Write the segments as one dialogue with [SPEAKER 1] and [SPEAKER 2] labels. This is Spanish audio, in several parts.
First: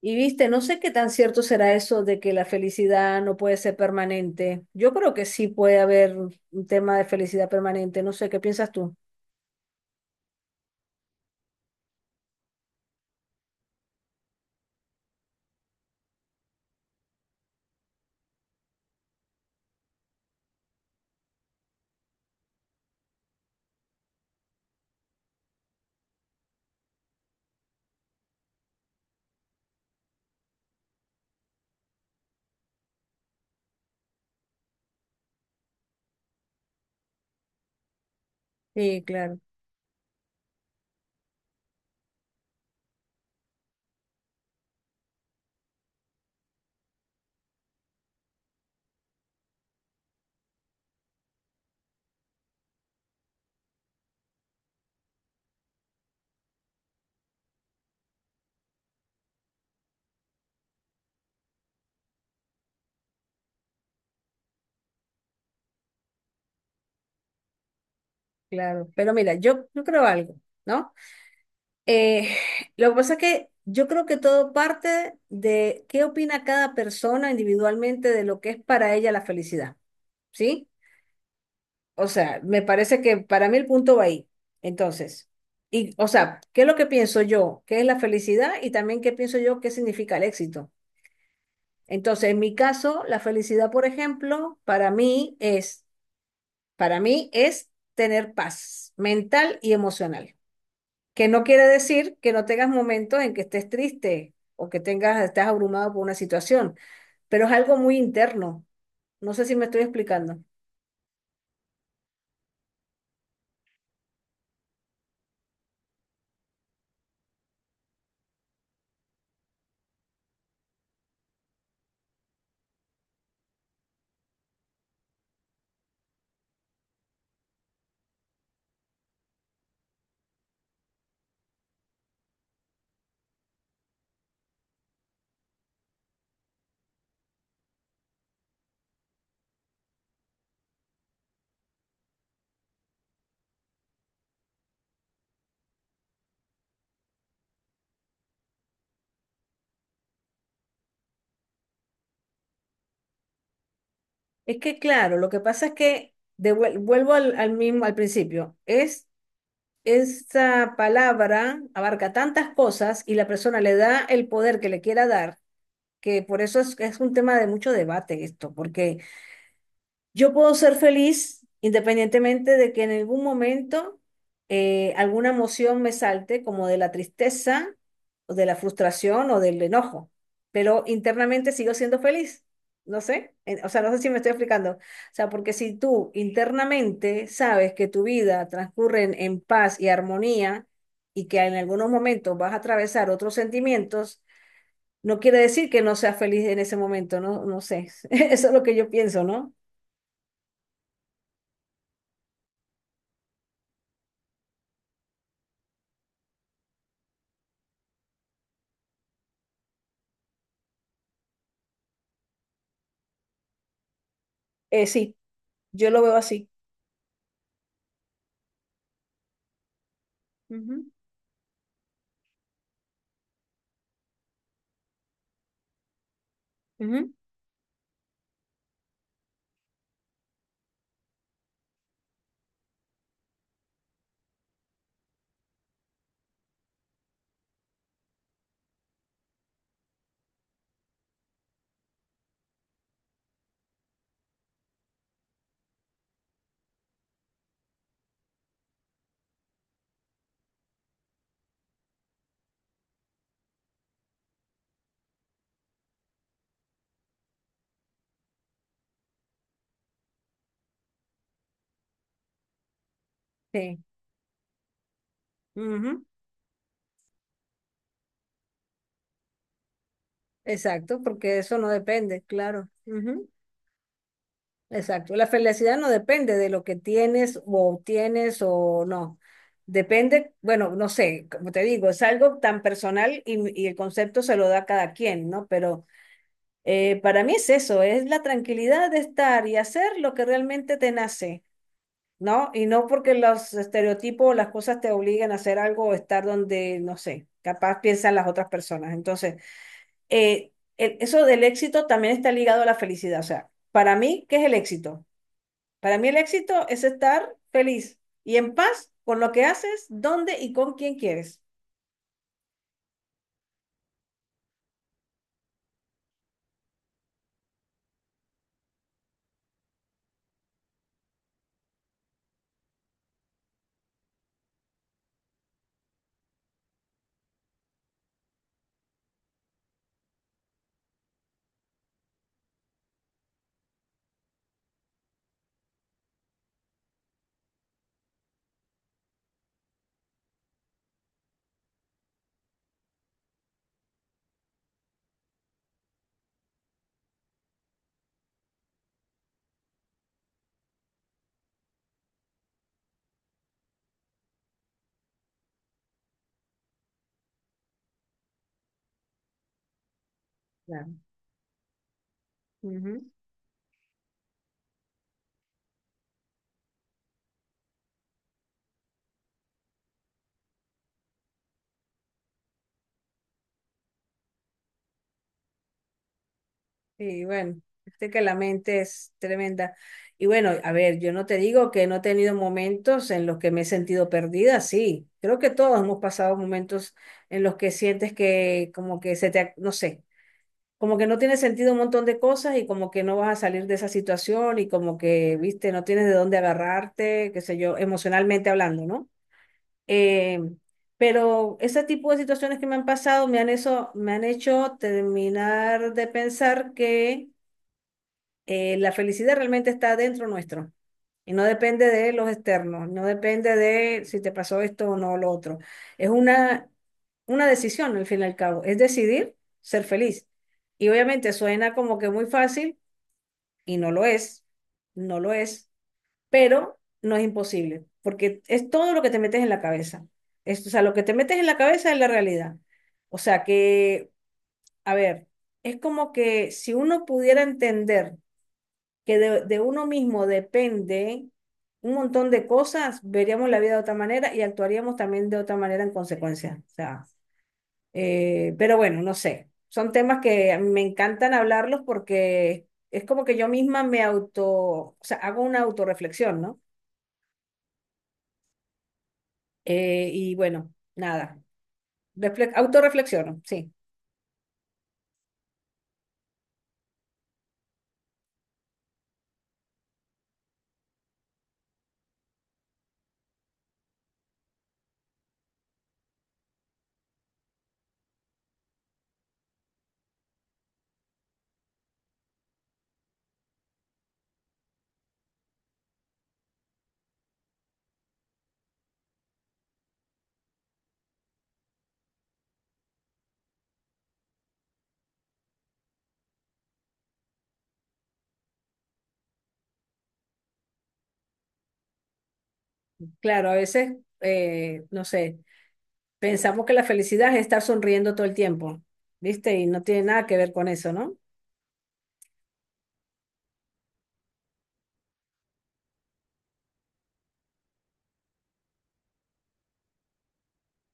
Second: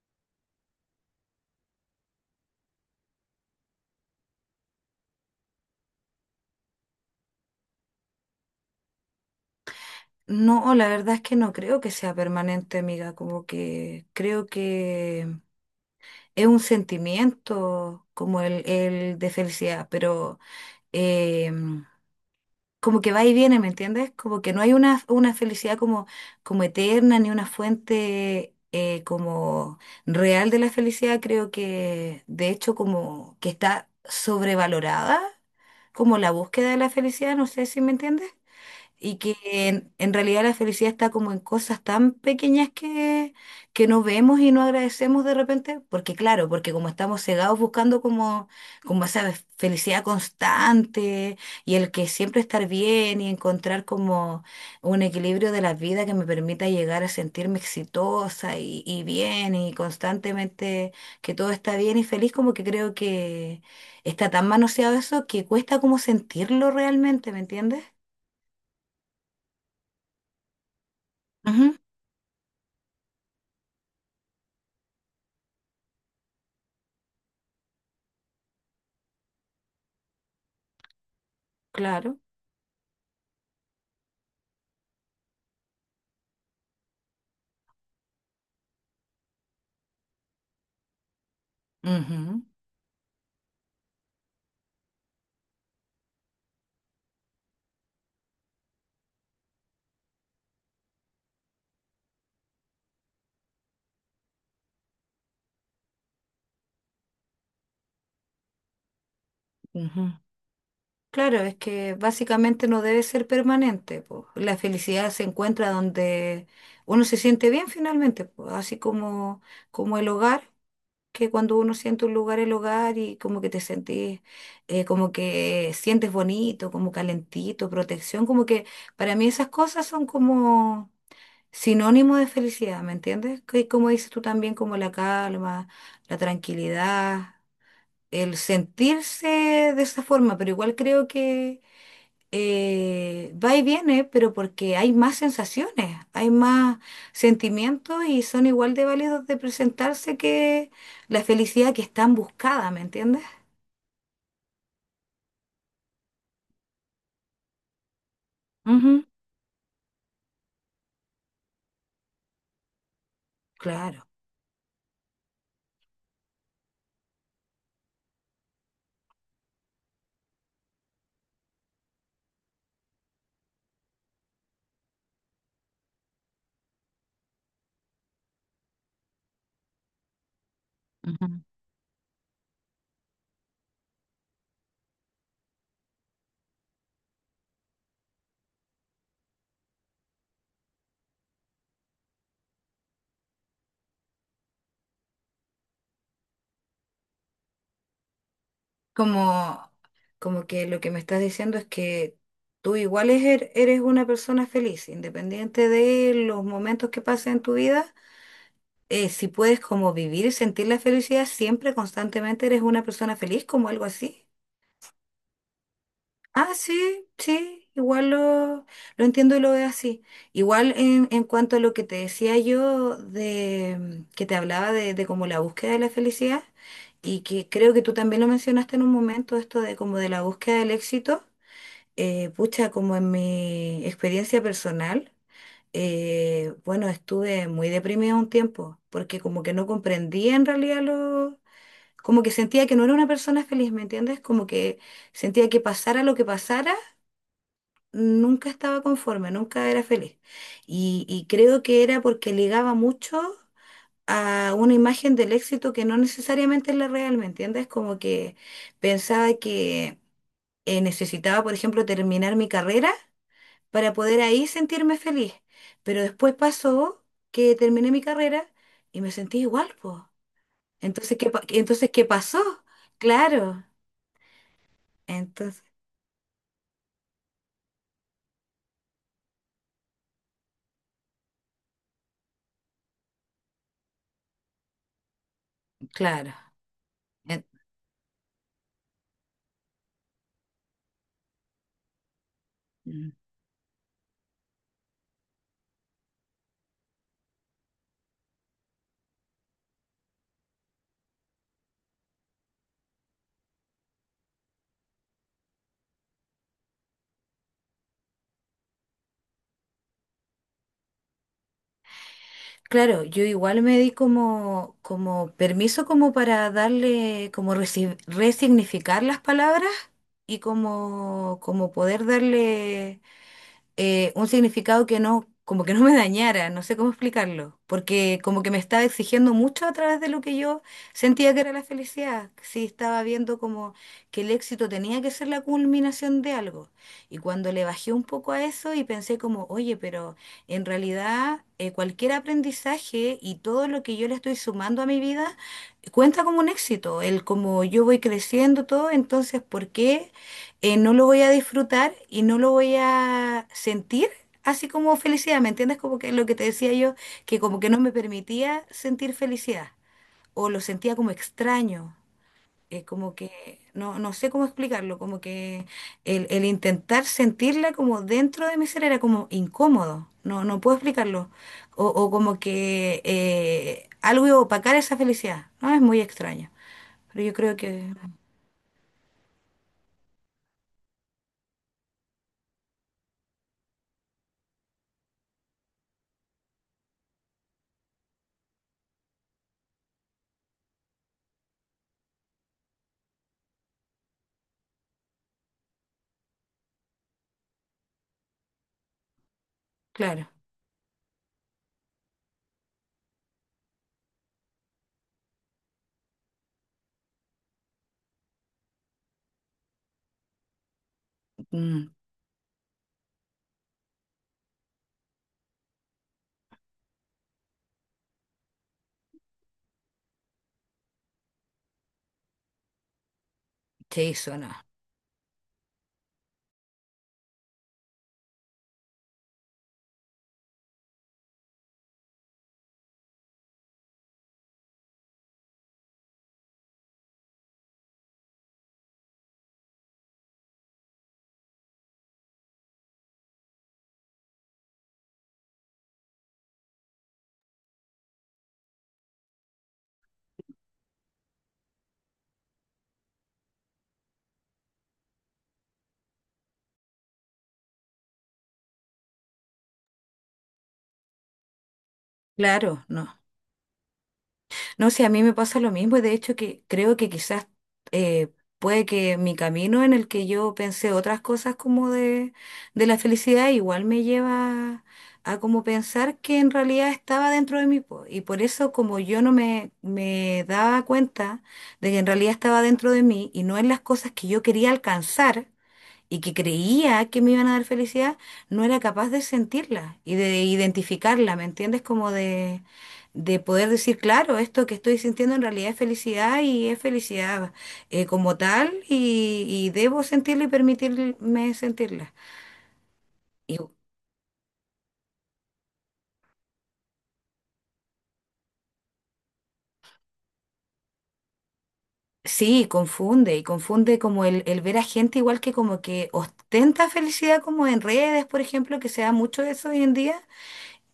[SPEAKER 1] Y viste, no sé qué tan cierto será eso de que la felicidad no puede ser permanente. Yo creo que sí puede haber un tema de felicidad permanente. No sé, ¿qué piensas tú?
[SPEAKER 2] No, la verdad es que no creo que sea permanente, amiga, como que creo que es un sentimiento como el de felicidad, pero em, como que va y viene, ¿me entiendes? Como que no hay una felicidad como, como eterna ni una fuente como real de la felicidad, creo que de hecho como que está sobrevalorada, como la búsqueda de la felicidad, no sé si me entiendes.
[SPEAKER 1] Sí,
[SPEAKER 2] Y que
[SPEAKER 1] claro,
[SPEAKER 2] en realidad la felicidad está como en cosas tan pequeñas que no vemos y no agradecemos de repente, porque claro, porque como estamos cegados buscando como, como esa felicidad constante y el que siempre estar bien y encontrar como un equilibrio de la vida que me permita llegar a sentirme exitosa y bien y constantemente que todo está bien y feliz, como que creo que está tan manoseado eso que cuesta como sentirlo realmente, ¿me entiendes?
[SPEAKER 1] claro. Pero mira, yo creo algo, ¿no? Eh, lo que pasa es que yo creo que todo parte de qué opina cada persona individualmente de lo que es para ella la felicidad, ¿sí? O
[SPEAKER 2] Claro.
[SPEAKER 1] sea, me parece que para mí el punto va ahí. Entonces, y, o sea, ¿qué es lo que pienso yo? ¿Qué es la felicidad? Y también qué pienso yo, qué significa el éxito. Entonces, en
[SPEAKER 2] Ujú,
[SPEAKER 1] mi caso, la felicidad, por ejemplo, para mí es tener paz mental y emocional. Que no quiere decir que no tengas momentos en que estés triste o que tengas, estés abrumado por una situación, pero es algo muy interno. No sé si me estoy
[SPEAKER 2] ujú.
[SPEAKER 1] explicando.
[SPEAKER 2] Claro, es que básicamente no debe ser permanente, po. La felicidad se encuentra donde uno se siente bien finalmente, po. Así como, como el hogar, que cuando uno siente un lugar, el hogar, y como que te sentís, como que sientes bonito, como calentito, protección, como que para mí esas cosas son como sinónimo de felicidad, ¿me entiendes? Que como dices tú también, como la calma, la tranquilidad, el sentirse de esa forma, pero igual creo que va y viene, pero porque hay más sensaciones, hay más sentimientos y son igual de válidos de presentarse que la felicidad que es tan buscada, ¿me entiendes?
[SPEAKER 1] Es que claro, lo que pasa es que vuelvo al mismo al principio.
[SPEAKER 2] Ujú.
[SPEAKER 1] Es esa palabra abarca tantas cosas y la persona le
[SPEAKER 2] Claro.
[SPEAKER 1] da el poder que le quiera dar, que por eso es un tema de mucho debate esto, porque yo puedo ser feliz independientemente de que en algún momento alguna emoción me salte, como de la tristeza o de la frustración o del enojo, pero
[SPEAKER 2] Ujú.
[SPEAKER 1] internamente sigo siendo feliz. No sé, o sea, no sé si me estoy explicando. O sea, porque si tú internamente sabes que tu vida transcurre en paz y armonía y que en algunos momentos vas a atravesar otros sentimientos, no quiere decir que no seas feliz en ese momento, no, no sé. Eso es lo que yo pienso, ¿no?
[SPEAKER 2] Como, como que lo que me estás diciendo es que tú igual es er eres una persona feliz, independiente de los momentos que pasen en tu vida, si puedes como vivir y sentir la felicidad siempre, constantemente eres una persona feliz, como algo así.
[SPEAKER 1] Sí. Yo lo veo así.
[SPEAKER 2] Ah, sí, sí, igual lo entiendo y lo veo así. Igual
[SPEAKER 1] Ujú,
[SPEAKER 2] en cuanto a lo que te decía yo, de que te hablaba de como la búsqueda de la felicidad,
[SPEAKER 1] ujú.
[SPEAKER 2] y que creo que tú también lo mencionaste en un momento, esto de como de la búsqueda del éxito, pucha, como en mi experiencia personal, bueno, estuve muy deprimida un tiempo, porque como que no comprendía en realidad lo... Como que sentía que no era una persona feliz, ¿me entiendes? Como que sentía que pasara lo que pasara, nunca estaba conforme, nunca era feliz. Y creo que era porque ligaba mucho a una imagen del éxito que no necesariamente es la real, ¿me entiendes? Como que pensaba que necesitaba, por ejemplo, terminar mi carrera
[SPEAKER 1] Sí,
[SPEAKER 2] para poder ahí sentirme feliz. Pero
[SPEAKER 1] ujú,
[SPEAKER 2] después pasó que terminé mi carrera y me sentí igual, pues.
[SPEAKER 1] exacto,
[SPEAKER 2] Entonces, ¿qué,
[SPEAKER 1] porque eso no
[SPEAKER 2] entonces, ¿qué
[SPEAKER 1] depende,
[SPEAKER 2] pasó?
[SPEAKER 1] claro. Ujú,
[SPEAKER 2] Claro,
[SPEAKER 1] exacto. La
[SPEAKER 2] entonces,
[SPEAKER 1] felicidad no depende de lo que tienes o obtienes o no. Depende, bueno, no sé, como te digo, es algo tan personal y el concepto se lo da a cada quien, ¿no? Pero
[SPEAKER 2] claro.
[SPEAKER 1] para mí
[SPEAKER 2] En-
[SPEAKER 1] es eso, es la tranquilidad de estar y hacer lo que realmente te nace. ¿No? Y no
[SPEAKER 2] mm.
[SPEAKER 1] porque los estereotipos o las cosas te obliguen a hacer algo o estar donde, no sé, capaz piensan las otras personas. Entonces, eso del éxito también está ligado a la felicidad. O sea, para mí, ¿qué es el éxito? Para mí el éxito es estar feliz y en paz con lo que haces, dónde y con quién quieres.
[SPEAKER 2] Claro, yo igual me di como, como permiso como para darle, como resignificar las palabras y como, como poder darle un significado que no, como que no me dañara, no sé cómo explicarlo, porque como que me estaba exigiendo mucho a través de lo que yo sentía que era la felicidad, sí estaba viendo como que el éxito tenía que ser la culminación de algo. Y cuando le bajé un poco a eso y pensé como, oye, pero en realidad cualquier aprendizaje y todo lo que yo le estoy sumando a mi vida cuenta como un éxito, el como yo voy creciendo todo, entonces, ¿por qué no lo voy a disfrutar y no lo voy a sentir así como felicidad, ¿me entiendes? Como que lo que te decía yo, que como que no me permitía sentir felicidad o lo
[SPEAKER 1] Claro.
[SPEAKER 2] sentía como extraño,
[SPEAKER 1] Ujú.
[SPEAKER 2] como que no, no sé cómo explicarlo, como que el intentar sentirla como dentro de mi ser era como incómodo, no, no puedo explicarlo, o como que algo iba a opacar esa felicidad, ¿no? Es muy extraño,
[SPEAKER 1] Y
[SPEAKER 2] pero yo creo
[SPEAKER 1] bueno,
[SPEAKER 2] que,
[SPEAKER 1] este que la mente es tremenda. Y bueno, a ver, yo no te digo que no he tenido momentos en los que me he sentido perdida, sí. Creo que todos hemos pasado momentos en los que sientes que como que se te, no sé, como que no tiene sentido un montón de cosas y como que no vas a salir de esa situación y como que, viste, no tienes de dónde agarrarte, qué sé yo, emocionalmente hablando, ¿no?
[SPEAKER 2] claro,
[SPEAKER 1] Eh, pero ese tipo de situaciones que me han pasado me han, eso, me han hecho terminar de pensar que la felicidad realmente está dentro nuestro y no depende
[SPEAKER 2] mm,
[SPEAKER 1] de los externos, no depende de si te pasó esto o no lo otro. Es una decisión al fin y al cabo, es decidir ser feliz. Y obviamente suena como que muy fácil y no lo
[SPEAKER 2] sí, eso
[SPEAKER 1] es,
[SPEAKER 2] no,
[SPEAKER 1] no lo es, pero no es imposible, porque es todo lo que te metes en la cabeza. Es, o sea, lo que te metes en la cabeza es la realidad. O sea que, a ver, es como que si uno pudiera entender que de uno mismo depende un montón de cosas, veríamos la vida de otra manera y actuaríamos también de otra manera en consecuencia. O sea, pero bueno, no sé. Son temas que a mí me encantan hablarlos porque es como que yo misma me auto, o sea, hago una autorreflexión, ¿no? Y bueno, nada.
[SPEAKER 2] claro, no.
[SPEAKER 1] Autorreflexiono, sí.
[SPEAKER 2] No sé, a mí me pasa lo mismo y de hecho que creo que quizás eh, puede que mi camino en el que yo pensé otras cosas como de la felicidad igual me lleva a como pensar que en realidad estaba dentro de mí, po. Y por eso como yo no me daba cuenta de que en realidad estaba dentro de mí y no en las cosas que yo quería alcanzar y que creía que me iban a dar felicidad, no era capaz de sentirla y de identificarla, ¿me entiendes? Como de poder decir, claro, esto que estoy sintiendo en realidad es felicidad y es felicidad como tal y debo sentirla y permitirme sentirla.
[SPEAKER 1] Claro, a
[SPEAKER 2] Y
[SPEAKER 1] veces, no sé, pensamos que la felicidad es estar sonriendo todo el tiempo, ¿viste? Y no tiene nada que ver con eso, ¿no?
[SPEAKER 2] sí, confunde, y confunde como el ver a gente igual que como que ostenta felicidad como en redes, por ejemplo, que se da mucho eso hoy en día.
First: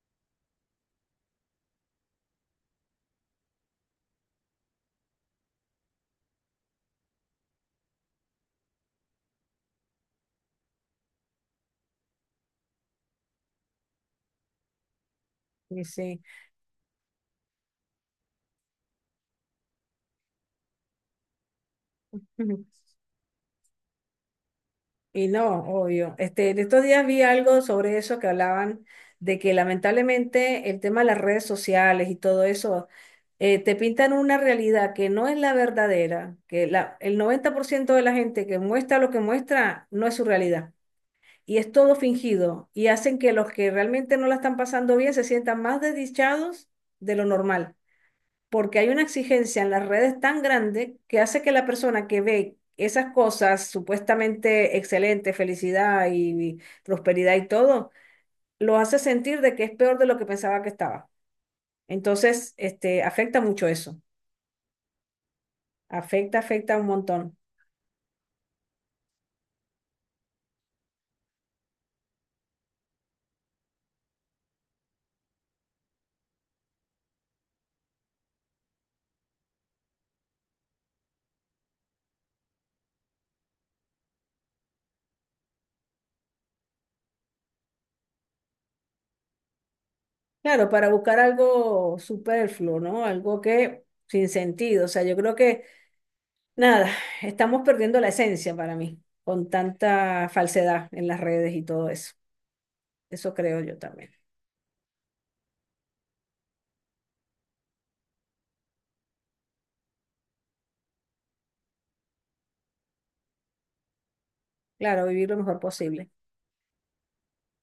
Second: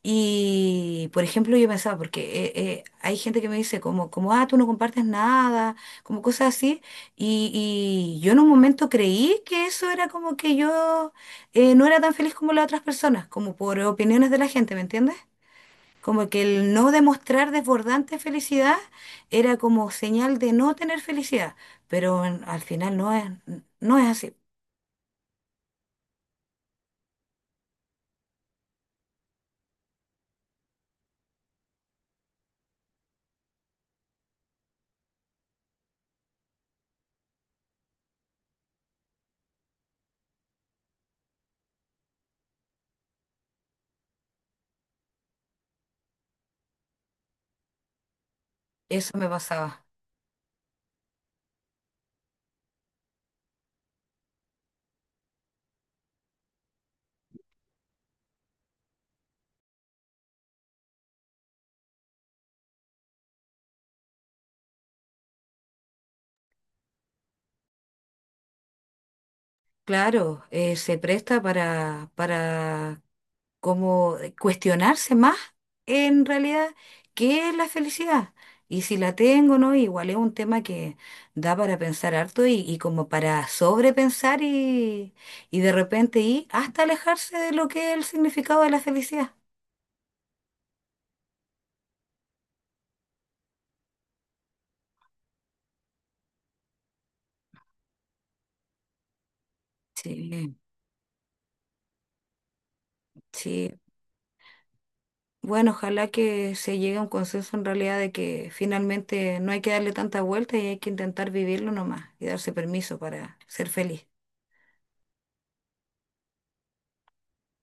[SPEAKER 2] Y, por ejemplo, yo pensaba, porque hay gente que me dice como, como, ah, tú no compartes nada, como cosas así. Y yo en un momento creí que eso era como que yo no era tan feliz como las otras personas, como por opiniones de la gente, ¿me entiendes?
[SPEAKER 1] Y sí.
[SPEAKER 2] Como que el no demostrar desbordante felicidad era como señal de no tener felicidad, pero al final no es, no es así.
[SPEAKER 1] Y no, obvio. Este, en estos días vi algo sobre eso que hablaban de que lamentablemente el tema de las redes sociales y todo eso te pintan una realidad que no es la verdadera, que la, el 90% de la gente que muestra lo que muestra no es su realidad y es todo fingido y hacen que los que realmente no la están pasando bien se sientan más desdichados de lo normal porque hay una
[SPEAKER 2] Eso me
[SPEAKER 1] exigencia en
[SPEAKER 2] pasaba.
[SPEAKER 1] las redes tan grande que hace que la persona que ve esas cosas supuestamente excelentes, felicidad y prosperidad y todo, lo hace sentir de que es peor de lo que pensaba que estaba. Entonces, este, afecta mucho eso, afecta, afecta un montón.
[SPEAKER 2] Claro, se presta para como cuestionarse más en realidad qué es la felicidad y si la tengo o no, igual es un tema que da para pensar harto y como para sobrepensar y de repente ir hasta alejarse de lo que es el significado de la felicidad.
[SPEAKER 1] Claro, para buscar algo superfluo, ¿no? Algo que sin sentido, o sea, yo creo que nada, estamos perdiendo la esencia para mí, con tanta
[SPEAKER 2] Sí,
[SPEAKER 1] falsedad en las redes y todo eso. Eso creo
[SPEAKER 2] sí.
[SPEAKER 1] yo también.
[SPEAKER 2] Bueno, ojalá que se llegue a un consenso en realidad de que finalmente no hay que darle tanta vuelta y hay que intentar vivirlo nomás y darse permiso para ser feliz.
[SPEAKER 1] Claro, vivir lo mejor posible.